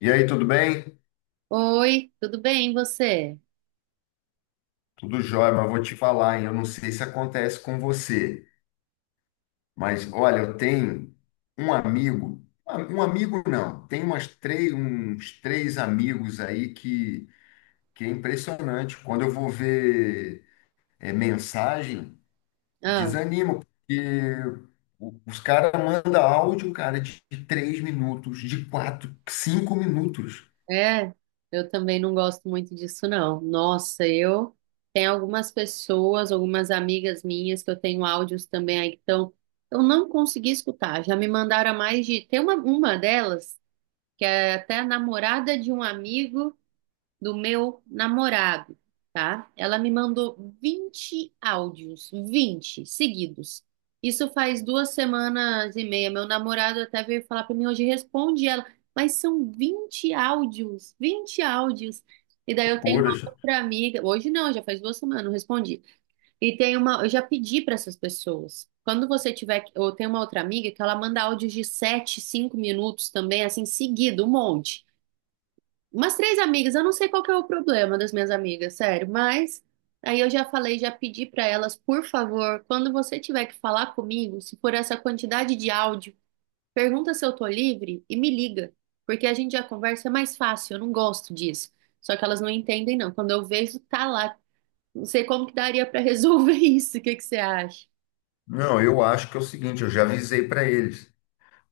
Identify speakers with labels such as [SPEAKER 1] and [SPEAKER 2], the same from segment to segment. [SPEAKER 1] E aí, tudo bem?
[SPEAKER 2] Oi, tudo bem, e você?
[SPEAKER 1] Tudo jóia, mas vou te falar, hein? Eu não sei se acontece com você, mas olha, eu tenho um amigo não, tem umas três, uns três amigos aí que é impressionante. Quando eu vou ver mensagem,
[SPEAKER 2] Ah,
[SPEAKER 1] desanimo, porque os caras mandam áudio, cara, de 3 minutos, de quatro, 5 minutos.
[SPEAKER 2] é, eu também não gosto muito disso, não. Nossa, eu tenho algumas pessoas, algumas amigas minhas que eu tenho áudios também aí que estão. Eu não consegui escutar, já me mandaram a mais de. Tem uma delas, que é até a namorada de um amigo. Do meu namorado, tá? Ela me mandou 20 áudios, 20 seguidos. Isso faz 2 semanas e meia. Meu namorado até veio falar para mim hoje, responde ela, mas são 20 áudios, 20 áudios. E daí eu tenho
[SPEAKER 1] Loucuras.
[SPEAKER 2] uma outra amiga, hoje não, já faz 2 semanas, não respondi. E tem uma, eu já pedi para essas pessoas. Quando você tiver, eu tenho uma outra amiga que ela manda áudios de 7, 5 minutos também, assim, seguido, um monte. Umas três amigas, eu não sei qual que é o problema das minhas amigas, sério, mas aí eu já falei, já pedi pra elas, por favor, quando você tiver que falar comigo, se for essa quantidade de áudio, pergunta se eu tô livre e me liga, porque a gente já conversa é mais fácil, eu não gosto disso. Só que elas não entendem, não. Quando eu vejo, tá lá. Não sei como que daria pra resolver isso, o que que você acha?
[SPEAKER 1] Não, eu acho que é o seguinte, eu já avisei para eles.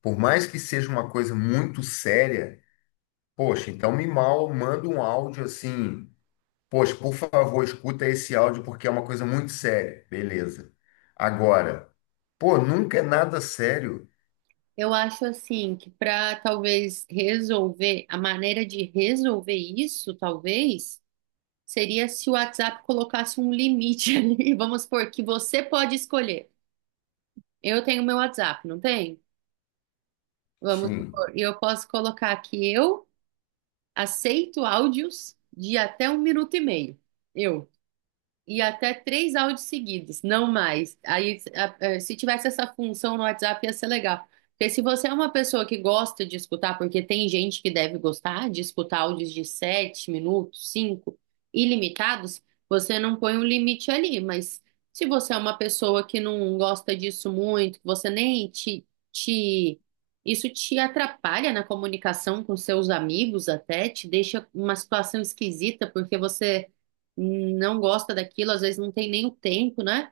[SPEAKER 1] Por mais que seja uma coisa muito séria, poxa, então me mal manda um áudio assim, poxa, por favor, escuta esse áudio porque é uma coisa muito séria. Beleza. Agora, pô, nunca é nada sério.
[SPEAKER 2] Eu acho assim que pra talvez resolver, a maneira de resolver isso, talvez. Seria se o WhatsApp colocasse um limite ali. Vamos supor que você pode escolher. Eu tenho meu WhatsApp, não tem? Vamos
[SPEAKER 1] Sim.
[SPEAKER 2] supor, e eu posso colocar que eu aceito áudios de até 1 minuto e meio. Eu. E até três áudios seguidos, não mais. Aí, se tivesse essa função no WhatsApp, ia ser legal. Porque se você é uma pessoa que gosta de escutar, porque tem gente que deve gostar de escutar áudios de 7 minutos, cinco, ilimitados, você não põe um limite ali. Mas se você é uma pessoa que não gosta disso muito, que você nem te. Isso te atrapalha na comunicação com seus amigos até, te deixa uma situação esquisita, porque você não gosta daquilo, às vezes não tem nem o tempo, né?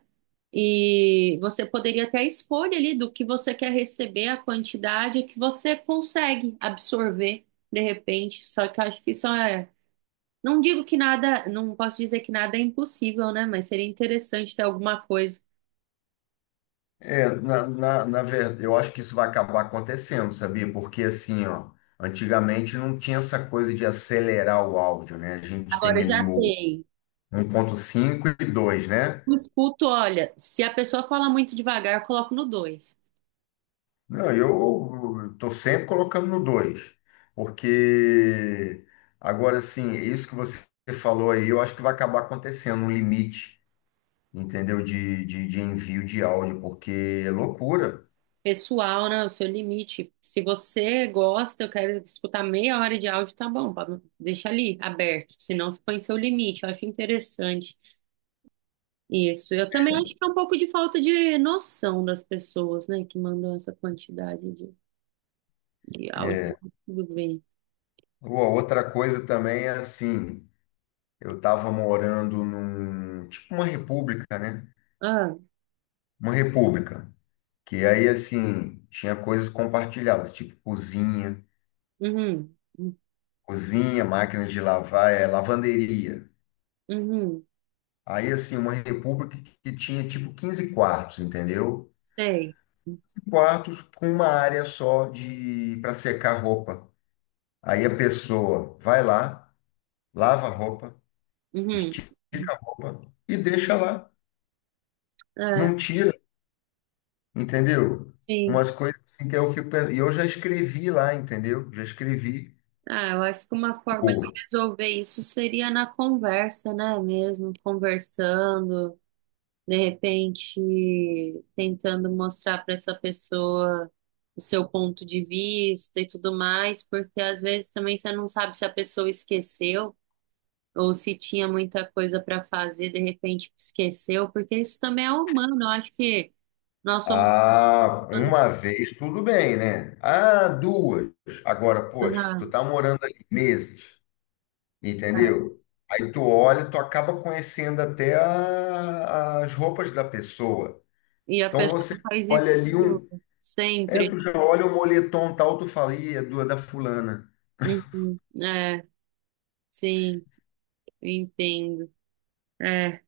[SPEAKER 2] E você poderia ter a escolha ali do que você quer receber, a quantidade que você consegue absorver de repente. Só que eu acho que isso é. Não digo que nada, não posso dizer que nada é impossível, né? Mas seria interessante ter alguma coisa.
[SPEAKER 1] É, na verdade, eu acho que isso vai acabar acontecendo, sabia? Porque assim, ó, antigamente não tinha essa coisa de acelerar o áudio, né? A gente
[SPEAKER 2] Agora
[SPEAKER 1] tem
[SPEAKER 2] eu
[SPEAKER 1] ali
[SPEAKER 2] já
[SPEAKER 1] o
[SPEAKER 2] tem.
[SPEAKER 1] 1.5 e 2, né?
[SPEAKER 2] Eu escuto, olha, se a pessoa fala muito devagar, eu coloco no 2
[SPEAKER 1] Não, eu estou sempre colocando no 2, porque agora sim, isso que você falou aí, eu acho que vai acabar acontecendo um limite, entendeu? De envio de áudio, porque é loucura.
[SPEAKER 2] pessoal, né? O seu limite. Se você gosta, eu quero escutar meia hora de áudio, tá bom, Pablo. Deixa ali aberto, senão você põe seu limite. Eu acho interessante isso. Eu também acho que é um pouco de falta de noção das pessoas, né, que mandam essa quantidade de áudio.
[SPEAKER 1] É.
[SPEAKER 2] Tudo bem.
[SPEAKER 1] Ou a outra coisa também é assim, eu estava morando num, tipo uma república, né?
[SPEAKER 2] Ah,
[SPEAKER 1] Uma república, que aí assim, tinha coisas compartilhadas, tipo cozinha,
[SPEAKER 2] uhum,
[SPEAKER 1] cozinha, máquina de lavar, lavanderia.
[SPEAKER 2] uhum,
[SPEAKER 1] Aí, assim, uma república que tinha tipo 15 quartos, entendeu?
[SPEAKER 2] sei.
[SPEAKER 1] Quartos com uma área só de para secar roupa. Aí a pessoa vai lá, lava a roupa,
[SPEAKER 2] Uhum.
[SPEAKER 1] estica a roupa e deixa lá.
[SPEAKER 2] É,
[SPEAKER 1] Não tira, entendeu?
[SPEAKER 2] sim.
[SPEAKER 1] Umas coisas assim que eu fico pensando. E eu já escrevi lá, entendeu? Já escrevi.
[SPEAKER 2] Ah, eu acho que uma forma de
[SPEAKER 1] Pô,
[SPEAKER 2] resolver isso seria na conversa, né, mesmo, conversando. De repente tentando mostrar para essa pessoa o seu ponto de vista e tudo mais, porque às vezes também você não sabe se a pessoa esqueceu ou se tinha muita coisa para fazer, de repente esqueceu, porque isso também é humano, eu acho que nós somos
[SPEAKER 1] ah,
[SPEAKER 2] humanos.
[SPEAKER 1] uma vez tudo bem, né? Ah, duas. Agora, poxa, tu
[SPEAKER 2] Aham,
[SPEAKER 1] tá morando ali meses.
[SPEAKER 2] tá.
[SPEAKER 1] Entendeu? Aí tu olha, tu acaba conhecendo até as roupas da pessoa.
[SPEAKER 2] E a
[SPEAKER 1] Então
[SPEAKER 2] pessoa
[SPEAKER 1] você
[SPEAKER 2] faz isso
[SPEAKER 1] olha ali um,
[SPEAKER 2] sempre.
[SPEAKER 1] tu já olha o moletom tal, tu fala, "Ih, é da fulana.
[SPEAKER 2] Uhum, é, sim, eu entendo. É.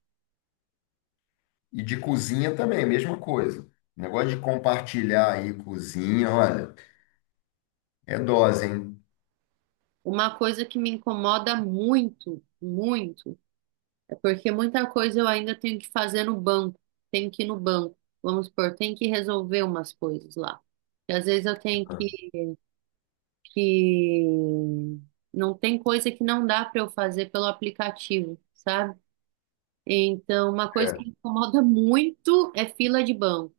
[SPEAKER 1] E de cozinha também, a mesma coisa. Negócio de compartilhar aí cozinha, olha, é dose, hein?
[SPEAKER 2] Uma coisa que me incomoda muito, muito. É. Porque muita coisa eu ainda tenho que fazer no banco, tenho que ir no banco, vamos supor, tenho que resolver umas coisas lá. E às vezes eu tenho que. Não tem coisa que não dá para eu fazer pelo aplicativo, sabe? Então, uma coisa que
[SPEAKER 1] É.
[SPEAKER 2] me incomoda muito é fila de banco.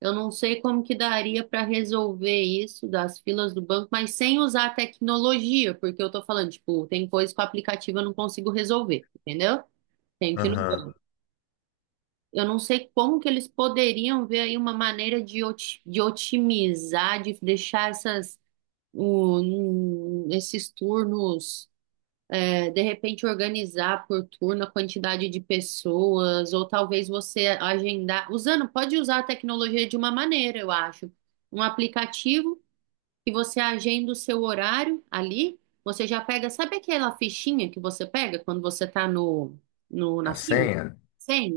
[SPEAKER 2] Eu não sei como que daria para resolver isso das filas do banco, mas sem usar a tecnologia, porque eu tô falando, tipo, tem coisa que o aplicativo eu não consigo resolver, entendeu? Tenho que ir no
[SPEAKER 1] Aham.
[SPEAKER 2] banco. Eu não sei como que eles poderiam ver aí uma maneira de, de otimizar, de deixar essas, esses turnos, é, de repente organizar por turno a quantidade de pessoas, ou talvez você agendar, usando, pode usar a tecnologia de uma maneira, eu acho. Um aplicativo que você agenda o seu horário ali, você já pega, sabe aquela fichinha que você pega quando você está no, no,
[SPEAKER 1] A
[SPEAKER 2] na fila?
[SPEAKER 1] senha?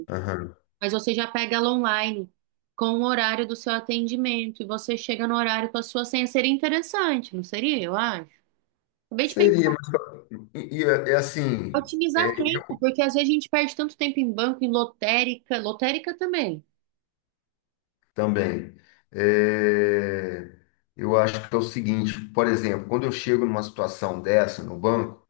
[SPEAKER 1] Aham.
[SPEAKER 2] Mas você já pega ela online com o horário do seu atendimento e você chega no horário com a sua senha. Seria interessante, não seria? Eu acho. Acabei de pensar,
[SPEAKER 1] Seria, mas e, é assim,
[SPEAKER 2] otimizar tempo, porque às vezes a gente perde tanto tempo em banco, em lotérica, lotérica também.
[SPEAKER 1] Também. É, eu acho que é o seguinte, por exemplo, quando eu chego numa situação dessa no banco,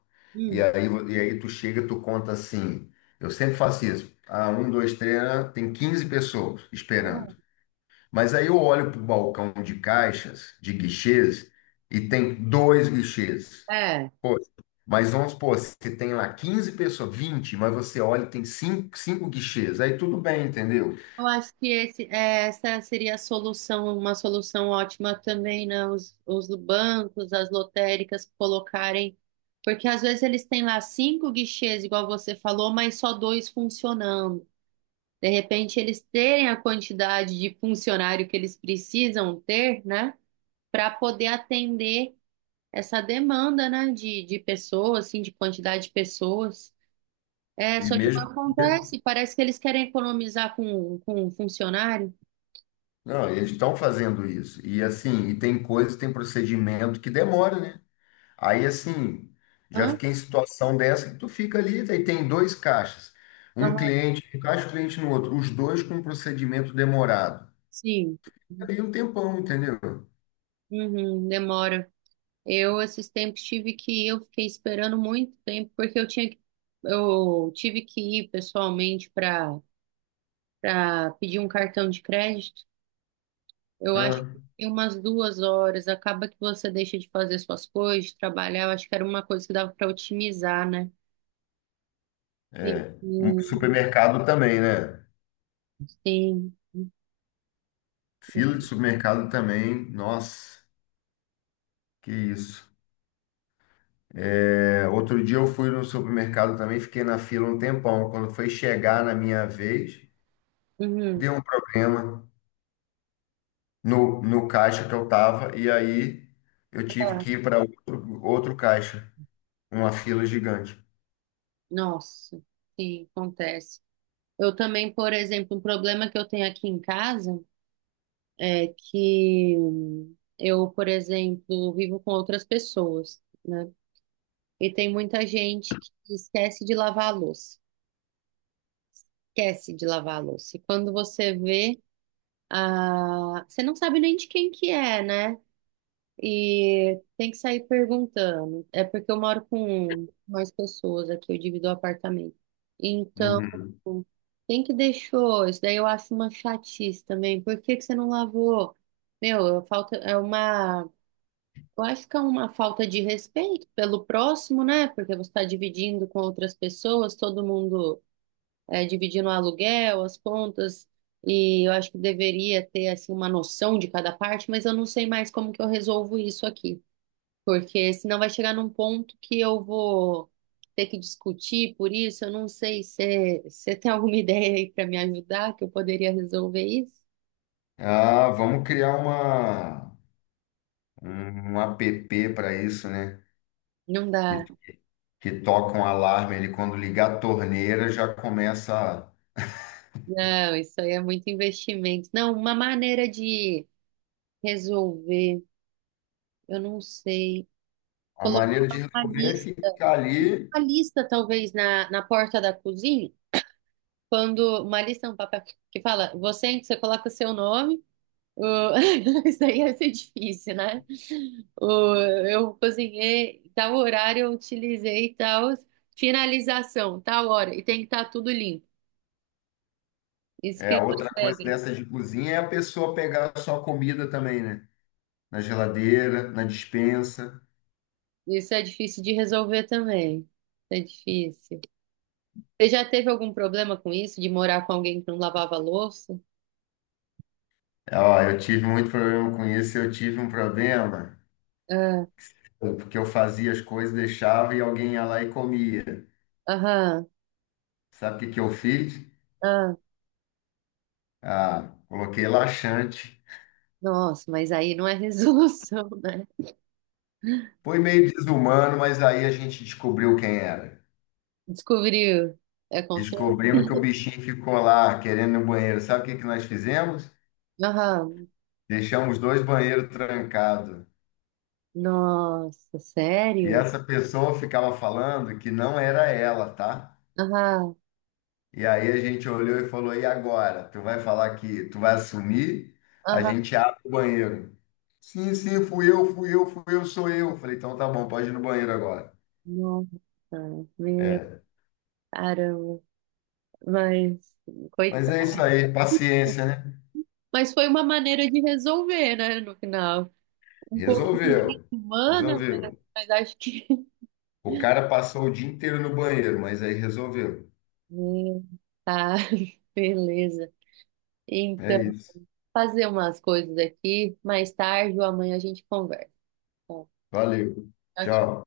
[SPEAKER 1] e
[SPEAKER 2] Hum,
[SPEAKER 1] aí, vo- e aí tu chega, tu conta assim, eu sempre faço isso, ah, um, dois, três, ah, tem 15 pessoas esperando.
[SPEAKER 2] tá
[SPEAKER 1] Mas aí eu olho para o balcão de caixas, de guichês, e tem dois guichês.
[SPEAKER 2] é.
[SPEAKER 1] Pô, mas vamos supor, se tem lá 15 pessoas, 20 mas você olha e tem cinco guichês, aí tudo bem, entendeu?
[SPEAKER 2] Eu acho que esse, é, essa seria a solução, uma solução ótima também, né? Os bancos, as lotéricas colocarem. Porque às vezes eles têm lá cinco guichês, igual você falou, mas só dois funcionando. De repente, eles terem a quantidade de funcionário que eles precisam ter, né, para poder atender essa demanda, né, de pessoas, assim, de quantidade de pessoas. É,
[SPEAKER 1] E
[SPEAKER 2] só que
[SPEAKER 1] mesmo.
[SPEAKER 2] não acontece, parece que eles querem economizar com um funcionário.
[SPEAKER 1] Não, eles estão fazendo isso. E assim, e tem coisas, tem procedimento que demora, né? Aí assim, já
[SPEAKER 2] Hã?
[SPEAKER 1] fiquei em situação dessa que tu fica ali, aí tem dois caixas. Um
[SPEAKER 2] Aham,
[SPEAKER 1] cliente, um caixa, um cliente no outro. Os dois com um procedimento demorado.
[SPEAKER 2] sim,
[SPEAKER 1] Ali um tempão, entendeu?
[SPEAKER 2] uhum, demora. Eu, esses tempos, tive que ir, eu fiquei esperando muito tempo, porque eu tinha que, eu tive que ir pessoalmente para pedir um cartão de crédito. Eu acho
[SPEAKER 1] Ah,
[SPEAKER 2] que em umas 2 horas. Acaba que você deixa de fazer suas coisas, de trabalhar. Eu acho que era uma coisa que dava para otimizar, né?
[SPEAKER 1] é. Um
[SPEAKER 2] Sim,
[SPEAKER 1] supermercado também, né?
[SPEAKER 2] sim.
[SPEAKER 1] Fila de supermercado também. Nossa, que isso. É, outro dia eu fui no supermercado também, fiquei na fila um tempão. Quando foi chegar na minha vez,
[SPEAKER 2] Uhum.
[SPEAKER 1] deu um problema no caixa que eu tava, e aí eu tive
[SPEAKER 2] Tá.
[SPEAKER 1] que ir para outro, caixa, uma fila gigante.
[SPEAKER 2] Nossa, sim, acontece. Eu também, por exemplo, um problema que eu tenho aqui em casa é que eu, por exemplo, vivo com outras pessoas, né? E tem muita gente que esquece de lavar a louça. Esquece de lavar a louça. E quando você vê, ah, você não sabe nem de quem que é, né? E tem que sair perguntando. É porque eu moro com mais pessoas aqui, eu divido o apartamento. Então,
[SPEAKER 1] Uhum.
[SPEAKER 2] quem que deixou? Isso daí eu acho uma chatice também. Por que que você não lavou? Meu, falta é uma, eu acho que é uma falta de respeito pelo próximo, né? Porque você está dividindo com outras pessoas, todo mundo dividindo o aluguel, as contas, e eu acho que deveria ter assim uma noção de cada parte, mas eu não sei mais como que eu resolvo isso aqui, porque senão vai chegar num ponto que eu vou ter que discutir por isso, eu não sei se você tem alguma ideia aí para me ajudar que eu poderia resolver isso.
[SPEAKER 1] Ah, vamos criar uma, um app para isso, né?
[SPEAKER 2] Não dá.
[SPEAKER 1] Que, que toca um alarme ali quando ligar a torneira, já começa.
[SPEAKER 2] Não, isso aí é muito investimento. Não, uma maneira de resolver, eu não sei.
[SPEAKER 1] A
[SPEAKER 2] Colocar
[SPEAKER 1] maneira de
[SPEAKER 2] uma
[SPEAKER 1] resolver é
[SPEAKER 2] lista,
[SPEAKER 1] ficar ali.
[SPEAKER 2] uma lista talvez na, na porta da cozinha. Quando uma lista é um papel que fala, você, em que você coloca o seu nome, o- isso aí ia ser difícil, né? Eu cozinhei, tal horário eu utilizei tal finalização, tal hora, e tem que estar tudo limpo,
[SPEAKER 1] É,
[SPEAKER 2] escrito nas
[SPEAKER 1] outra coisa
[SPEAKER 2] regras.
[SPEAKER 1] dessa de cozinha é a pessoa pegar só comida também, né? Na geladeira, na despensa.
[SPEAKER 2] Isso é difícil de resolver também. É difícil. Você já teve algum problema com isso, de morar com alguém que não lavava louça?
[SPEAKER 1] Ó, eu tive muito problema com isso, eu tive um problema.
[SPEAKER 2] Ah,
[SPEAKER 1] Porque eu fazia as coisas, deixava e alguém ia lá e comia.
[SPEAKER 2] aham,
[SPEAKER 1] Sabe o que que eu fiz?
[SPEAKER 2] ah,
[SPEAKER 1] Ah, coloquei laxante.
[SPEAKER 2] nossa, mas aí não é resolução, né?
[SPEAKER 1] Foi meio desumano, mas aí a gente descobriu quem era.
[SPEAKER 2] Descobriu. É com.
[SPEAKER 1] Descobrimos que o bichinho ficou lá querendo ir no banheiro. Sabe o que que nós fizemos?
[SPEAKER 2] Aham.
[SPEAKER 1] Deixamos dois banheiros trancados.
[SPEAKER 2] Nossa,
[SPEAKER 1] E
[SPEAKER 2] sério?
[SPEAKER 1] essa pessoa ficava falando que não era ela, tá?
[SPEAKER 2] Aham.
[SPEAKER 1] E aí a gente olhou e falou: e agora? Tu vai falar que tu vai assumir? A
[SPEAKER 2] Aham.
[SPEAKER 1] gente abre o banheiro. Sim, sim, fui eu, fui eu, fui eu, sou eu. Falei: então tá bom, pode ir no banheiro agora.
[SPEAKER 2] Nossa, meu
[SPEAKER 1] É.
[SPEAKER 2] caramba. Mas,
[SPEAKER 1] Mas é isso
[SPEAKER 2] coitado.
[SPEAKER 1] aí, paciência, né?
[SPEAKER 2] Mas foi uma maneira de resolver, né, no final. Um pouco
[SPEAKER 1] Resolveu,
[SPEAKER 2] desumana,
[SPEAKER 1] resolveu.
[SPEAKER 2] mas acho que.
[SPEAKER 1] O cara passou o dia inteiro no banheiro, mas aí resolveu.
[SPEAKER 2] Meu, tá, beleza.
[SPEAKER 1] É
[SPEAKER 2] Então,
[SPEAKER 1] isso.
[SPEAKER 2] fazer umas coisas aqui. Mais tarde ou amanhã a gente conversa. Tá?
[SPEAKER 1] Valeu.
[SPEAKER 2] Tchau,
[SPEAKER 1] Tchau.